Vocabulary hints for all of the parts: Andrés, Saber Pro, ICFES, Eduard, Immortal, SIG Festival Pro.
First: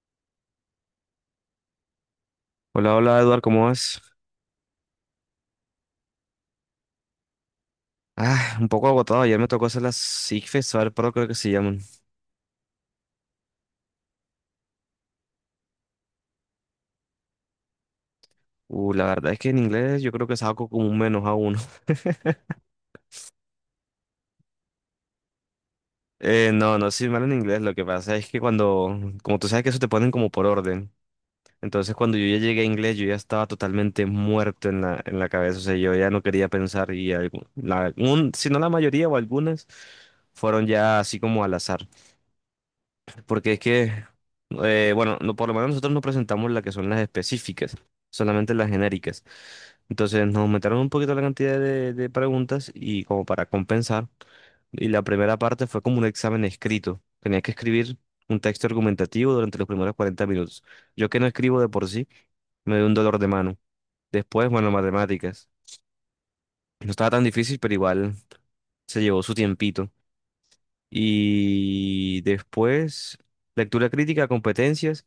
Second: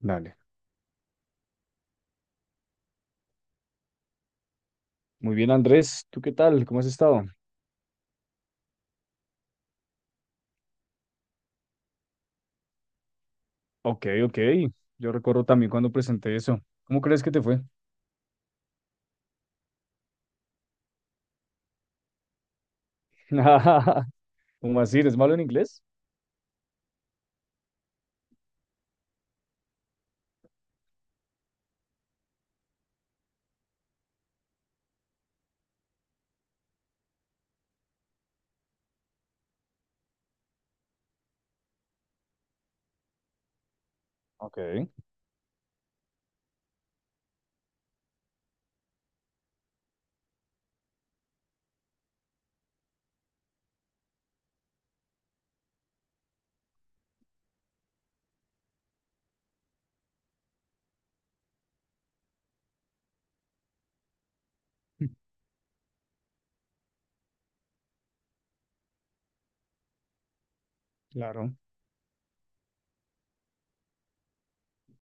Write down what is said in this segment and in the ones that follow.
Dale. Hola, hola Eduard, ¿cómo vas? Muy bien, Andrés. ¿Tú qué tal? ¿Cómo has estado? Ah, un poco agotado. Ayer me tocó hacer las SIG Festival Pro, creo que se llaman. Ok, ok. Yo recuerdo también cuando presenté eso. ¿Cómo crees que te fue? La verdad es que en inglés yo creo que saco como un menos a uno. ¿Cómo así? ¿Eres malo en inglés? No, no soy mal en inglés. Lo que pasa es que cuando, como tú sabes que eso te ponen como por orden. Entonces cuando yo ya llegué a inglés, yo ya estaba totalmente muerto en la cabeza. O sea, yo ya no quería pensar y si no la mayoría o algunas fueron ya así como al azar. Porque es que, Ok. Bueno, no, por lo menos nosotros no presentamos las que son las específicas, solamente las genéricas. Entonces nos aumentaron un poquito la cantidad de preguntas y como para compensar. Y la primera parte fue como un examen escrito. Tenías que escribir un texto argumentativo durante los primeros 40 minutos. Yo que no escribo de por sí, me dio un dolor de mano. Después, bueno, matemáticas. No estaba tan difícil, pero igual se llevó su tiempito. Claro. Y después, lectura crítica, competencias.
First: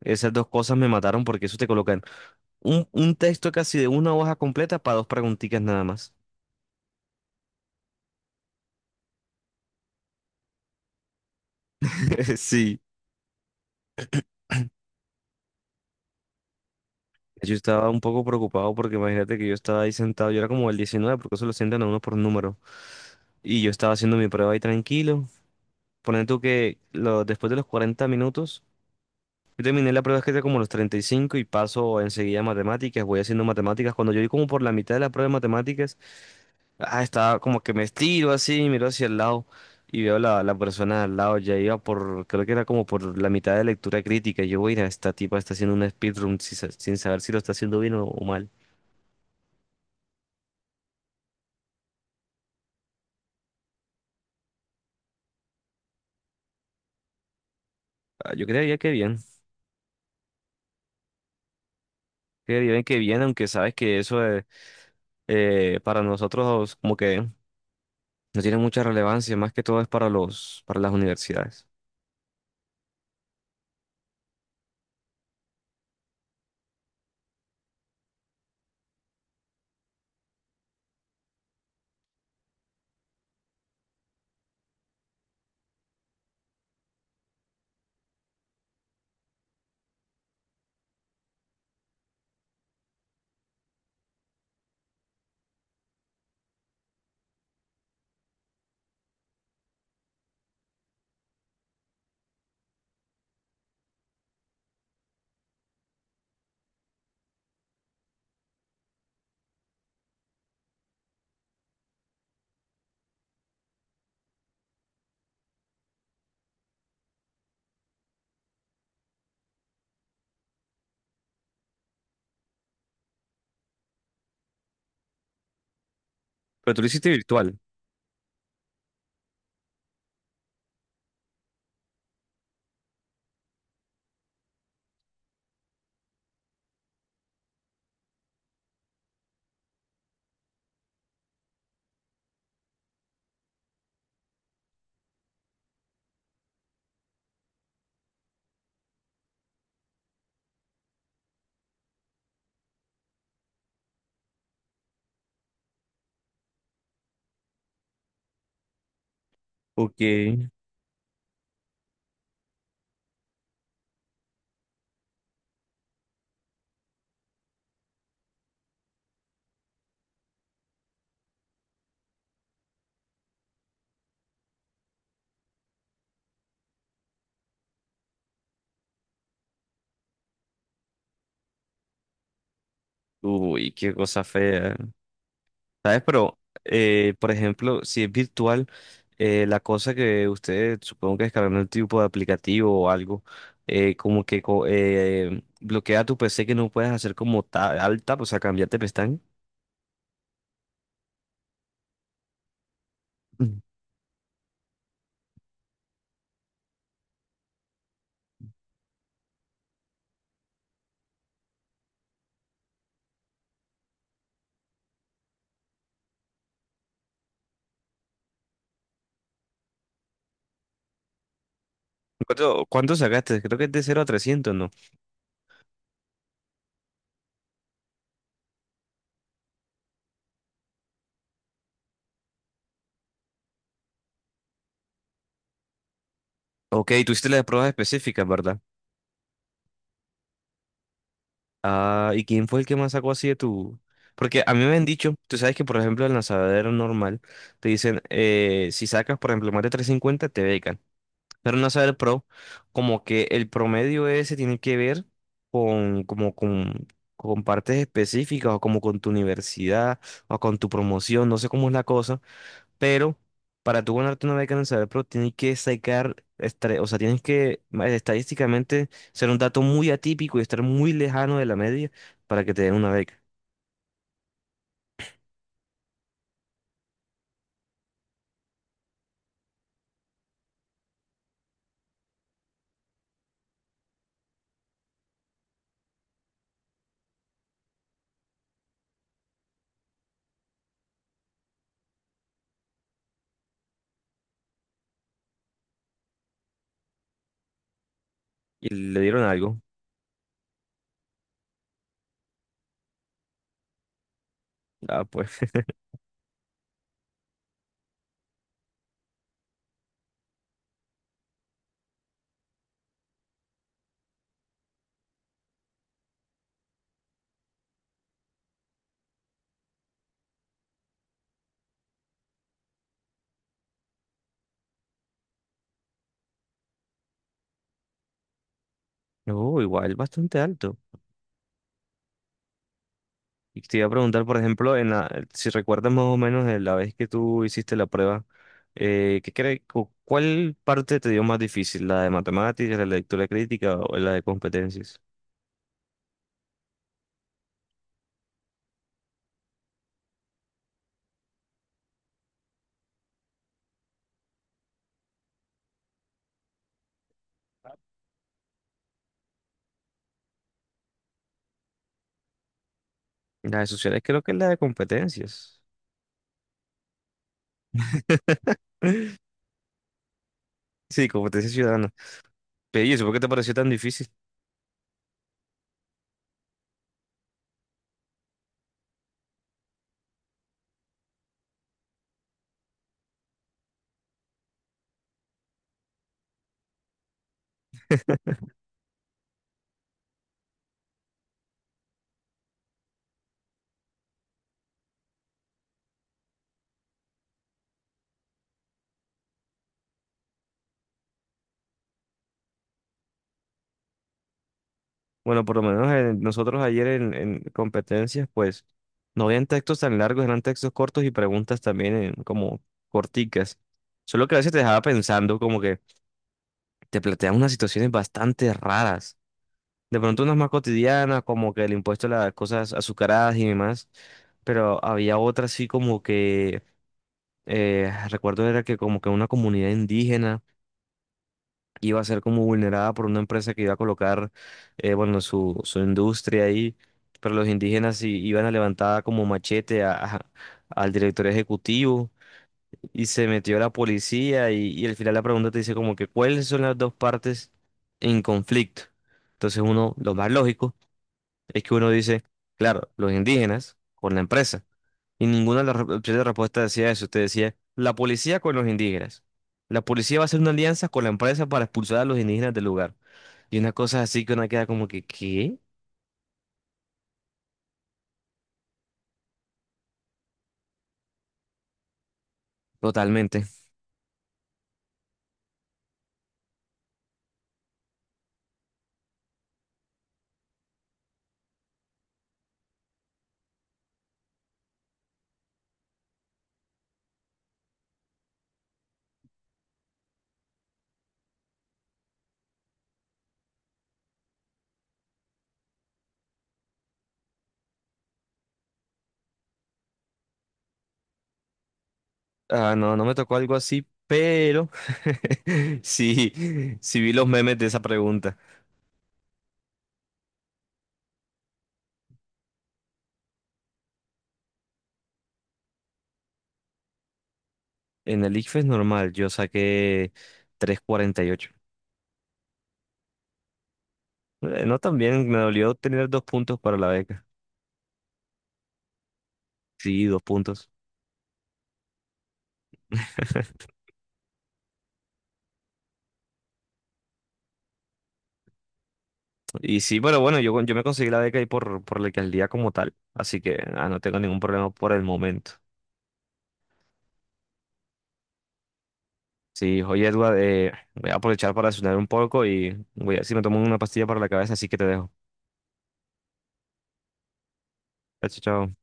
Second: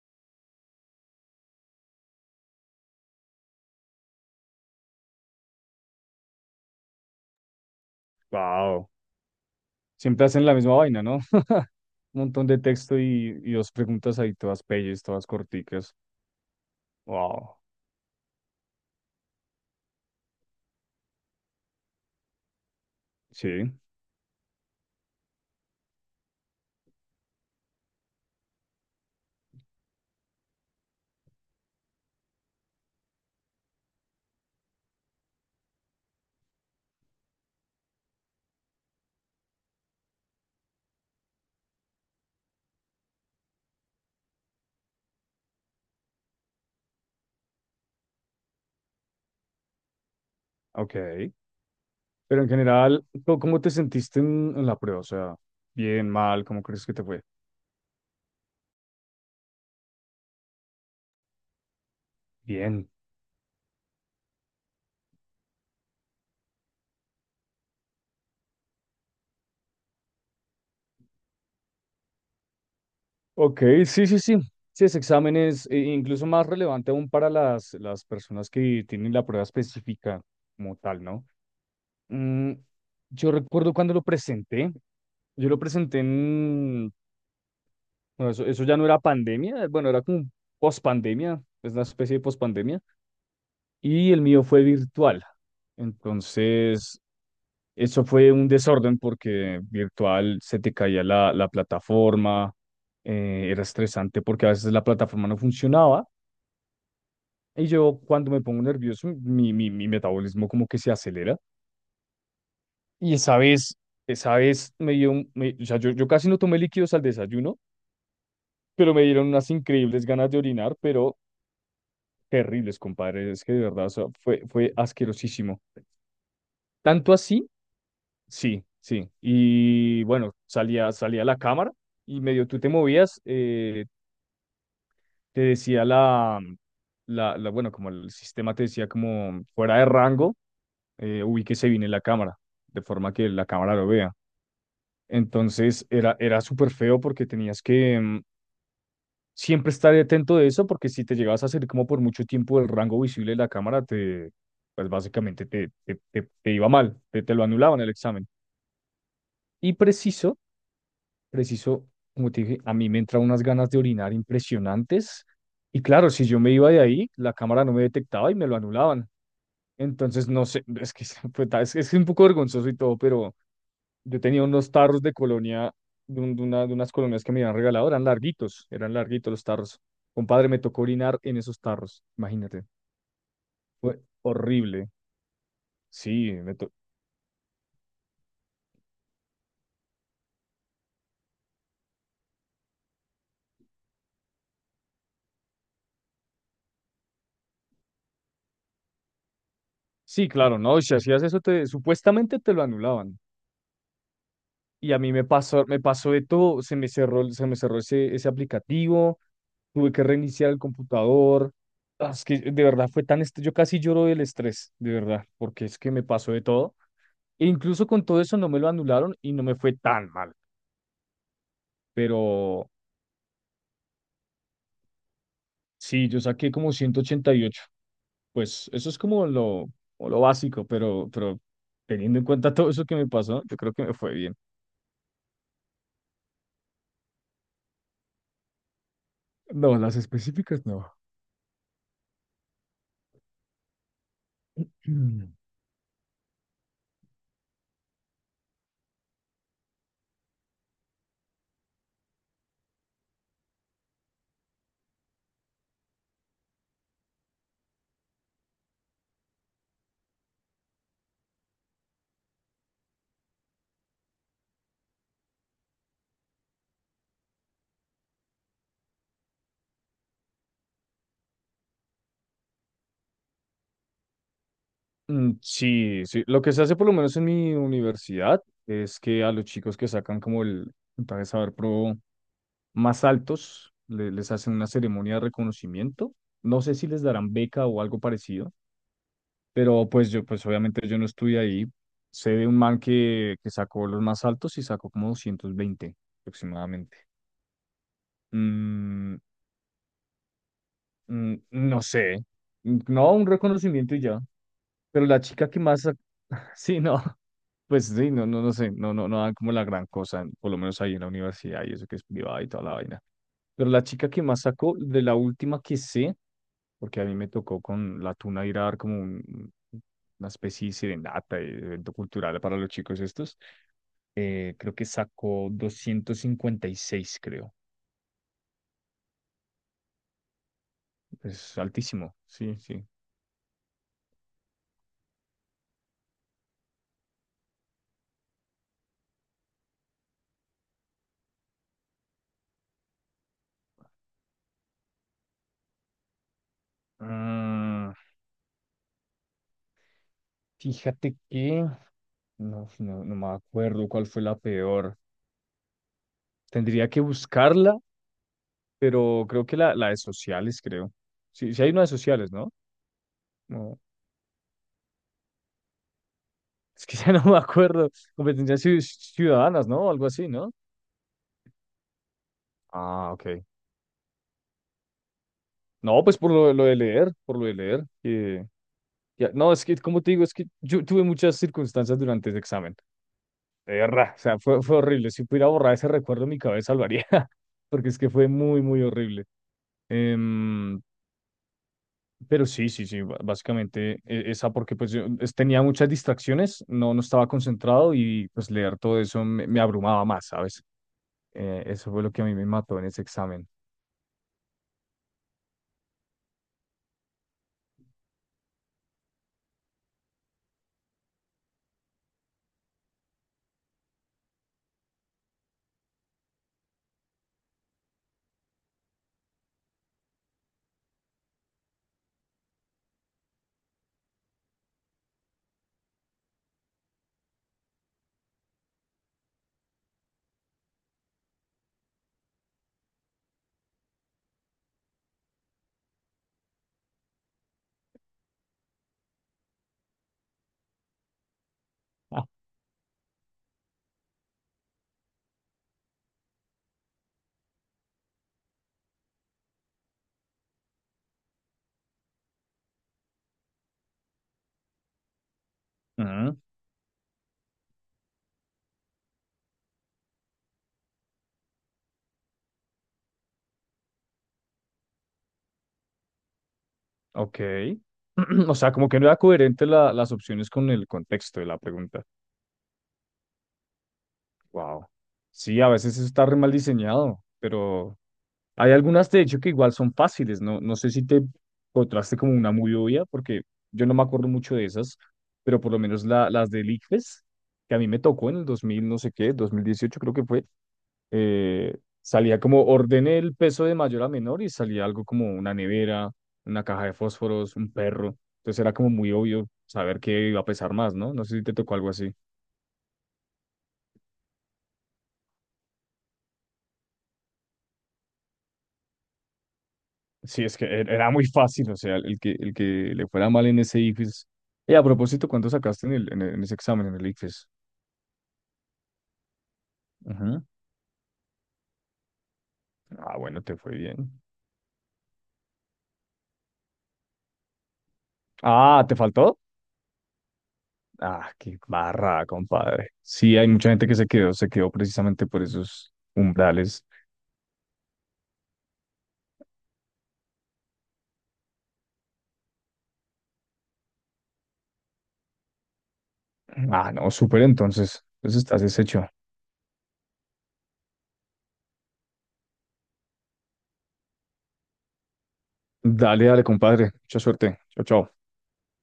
Esas dos cosas me mataron porque eso te colocan un texto casi de una hoja completa para dos preguntitas nada más. Wow. Siempre hacen la misma vaina, ¿no? Un montón de Sí. texto y, dos preguntas ahí, todas pelles, todas corticas. Yo Wow. estaba un poco preocupado porque imagínate que yo estaba ahí sentado, yo era como el 19 porque eso lo sientan a uno por número. Y yo Sí. estaba haciendo mi prueba ahí tranquilo. Ponen tú que después de los 40 minutos, yo terminé la prueba escrita como a los 35 y cinco y paso enseguida a matemáticas, voy haciendo matemáticas. Cuando yo vi como por la mitad de la prueba de matemáticas, ah, estaba como que me estiro así, miro hacia el lado y veo la persona al lado, ya iba por, creo que era como por la mitad de lectura crítica. Yo, voy a esta tipa está haciendo una speedrun sin saber si lo está haciendo bien o mal. Ok. Pero en general, ¿cómo te sentiste en, la prueba? O sea, bien, mal, ¿cómo crees que te fue? Ah, yo creería que bien, creería bien Bien. que bien, aunque sabes que eso para nosotros como que no tiene mucha relevancia, más que todo es para las universidades. Ok, sí, sí, sí. Sí, ese examen es incluso más relevante aún para las, personas que tienen la prueba específica como tal, ¿no? Mm, yo recuerdo cuando lo presenté, yo lo presenté en, bueno, eso, ya no era pandemia, bueno, era como pospandemia, es una especie de pospandemia, y el mío fue virtual. Entonces, eso fue un desorden porque virtual se te caía la, plataforma, era estresante porque a veces la plataforma no funcionaba. Y yo cuando me pongo nervioso, mi metabolismo como que se acelera. Y esa vez me dio, o sea, yo casi no tomé líquidos al desayuno, pero me dieron unas increíbles ganas de orinar, pero terribles, compadre. Es que de verdad, o sea, fue asquerosísimo. Pero tú lo hiciste Tanto así, virtual. sí, sí. Y bueno, salía a la cámara y medio tú te movías, te decía bueno, como el sistema te decía como fuera de rango, ubíquese bien en la cámara, de forma que la cámara lo vea. Entonces era, era súper feo porque tenías que siempre estar atento de eso, porque si te llegabas a salir como por mucho tiempo del rango visible de la cámara, te, pues básicamente te iba mal, te lo anulaban el examen. Y preciso, Ok. preciso, como te dije, a mí me entran unas ganas de orinar impresionantes. Y claro, si yo me iba de ahí, la cámara no me detectaba y me lo anulaban. Entonces, no sé, es que es un poco vergonzoso y todo, pero yo tenía unos tarros de colonia, de unas colonias que me habían regalado, eran larguitos los tarros. Compadre, me tocó orinar en esos tarros, imagínate. Uy, qué Fue cosa fea. horrible. ¿Sabes? Sí, Pero, me to- por ejemplo, si es virtual, la cosa que ustedes supongo que descargan un tipo de aplicativo o algo, como que bloquea tu PC que no puedes hacer como ta al tap, o sea, cambiarte pestaña. sí, claro, no, si hacías eso, te, supuestamente te lo anulaban. Mm. Y a mí me pasó de todo, se me cerró ese, ese aplicativo, tuve que reiniciar el computador. Ah, es que de verdad fue tan, yo casi lloro del estrés, de verdad, porque es que me pasó de todo. E incluso con todo eso no me lo anularon y no me fue tan mal. ¿Cuánto, Pero cuánto sacaste? Creo que es de 0 a 300, ¿no? sí, yo saqué como 188. Pues eso es como lo básico, pero teniendo en cuenta todo eso que me pasó, yo creo que me fue bien. Ok, tú hiciste las pruebas específicas, ¿verdad? No, las específicas no. Ah, ¿y quién fue el que más sacó así de tu...? Porque a mí me han dicho, Mm. tú sabes que, por ejemplo, en la lanzadero normal, te dicen, si sacas, por ejemplo, más de 350 te becan. Pero no saber pro, como que el promedio ese tiene que ver con, como con, con partes específicas o como con tu universidad o con tu promoción, no sé cómo es la cosa, pero para tú ganarte una beca en el saber pro tienes que sacar, o sea, tienes que estadísticamente ser un dato muy atípico y estar muy lejano de la media para que te den una beca. Mm, sí, sí. Lo que se hace por lo menos en mi universidad es que a los chicos que sacan como el puntaje Saber Pro más altos, les hacen una ceremonia de reconocimiento. No sé si les darán beca o algo parecido, pero pues yo, pues obviamente yo no estuve ahí. Sé de un man que sacó los más altos y sacó como 220 aproximadamente. Y le Mm, dieron algo. No sé. Mm, no, un reconocimiento y ya. Ah, Pero la pues, chica que más... Sí, no. Pues sí, no sé. No dan como la gran cosa, por lo menos ahí en la universidad y eso que es privada y toda la vaina. Pero la chica que más sacó, de la última que sé, porque a mí me tocó con la tuna ir a dar una especie de serenata, de evento cultural para los chicos estos. Creo que sacó 256 creo. no, igual bastante alto. Es altísimo, sí, sí. Y te iba a preguntar, por ejemplo, si recuerdas más o menos de la vez que tú hiciste la prueba, ¿qué crees, cuál parte te dio más difícil? ¿La de matemáticas, la de lectura crítica o la de competencias? Ah, fíjate que no me acuerdo cuál fue la peor. Tendría que buscarla, pero creo que la de sociales, creo. Sí, sí hay una de sociales, ¿no? La de No, sociales creo que es la de competencias. es que ya no me acuerdo. Competencias ciudadanas, ¿no? Algo así, ¿no? Sí, competencias ciudadanas. Pero, ¿y eso Ah, por qué te ok. pareció tan difícil? No, pues por lo de leer, por lo de leer. No, es que, como te digo, es que yo tuve muchas circunstancias durante ese examen. De verdad, o sea, fue horrible. Si pudiera borrar ese recuerdo en mi cabeza, lo haría, porque es que fue muy, muy horrible. Em, pero sí, básicamente esa, porque pues yo tenía muchas distracciones, no, no estaba concentrado y pues leer todo eso me, me abrumaba más, ¿sabes? Eso fue lo que a mí me mató en ese examen. Bueno, por lo menos nosotros ayer en competencias, pues no habían textos tan largos, eran textos cortos y preguntas también como corticas. Solo que a veces te dejaba pensando como que te plantean unas situaciones bastante raras. De pronto unas más cotidianas, como que el impuesto a las cosas azucaradas y demás, pero había otras así como que, recuerdo era que como que una comunidad indígena iba a ser como vulnerada por una empresa que iba a colocar, bueno, su industria ahí, pero los indígenas iban a levantar como machete al director ejecutivo Ah. y se metió la policía y al final la pregunta te dice como que cuáles son las dos partes en conflicto. Entonces uno, lo más lógico es que uno dice, claro, los indígenas con la empresa. Y ninguna de las opciones de Ujú. respuesta decía eso. Te decía, la policía con los indígenas. La policía va a hacer una alianza con la empresa para expulsar a los indígenas del lugar. Y una cosa así que una queda como que, ¿qué? Ok. O sea, como que no era coherente las opciones con el contexto de la pregunta. Totalmente. Wow. Sí, a veces eso está re mal diseñado, pero hay algunas de hecho que igual son fáciles, ¿no? No sé si te encontraste como una muy obvia, porque yo no me acuerdo mucho de esas, pero por lo menos la, las del ICFES, que a mí me tocó en el 2000 no sé qué, 2018 creo que fue, eh, salía como ordené el peso de mayor a menor y salía algo como una nevera, una caja de fósforos, un perro. Entonces era como muy obvio saber qué iba a pesar más, ¿no? No sé si te tocó algo así. Ah, no, no me tocó algo así, pero sí, sí vi los memes de esa pregunta. Sí, es que era muy fácil, o sea, el que le fuera mal en ese IFES. Y a propósito, ¿cuánto sacaste en ese examen, en el IFES? En el ICFES normal, yo saqué Ujú. 3,48. Ah, bueno, te fue bien. No tan bien, me dolió tener 2 puntos para la beca. Ah, ¿te faltó? Sí, 2 puntos. Ah, qué barra, compadre. Sí, hay mucha gente que se quedó precisamente por esos umbrales. Y sí, pero bueno, yo me conseguí la beca ahí por la alcaldía como tal, así que no tengo ningún problema por el momento. Ah, no, súper entonces. Entonces estás deshecho. Sí, oye, Edward, voy a aprovechar para sonar un poco y si me tomo una pastilla para la cabeza, así que te dejo. Dale, dale, compadre. Mucha suerte. Chao, chao. Chao, chao.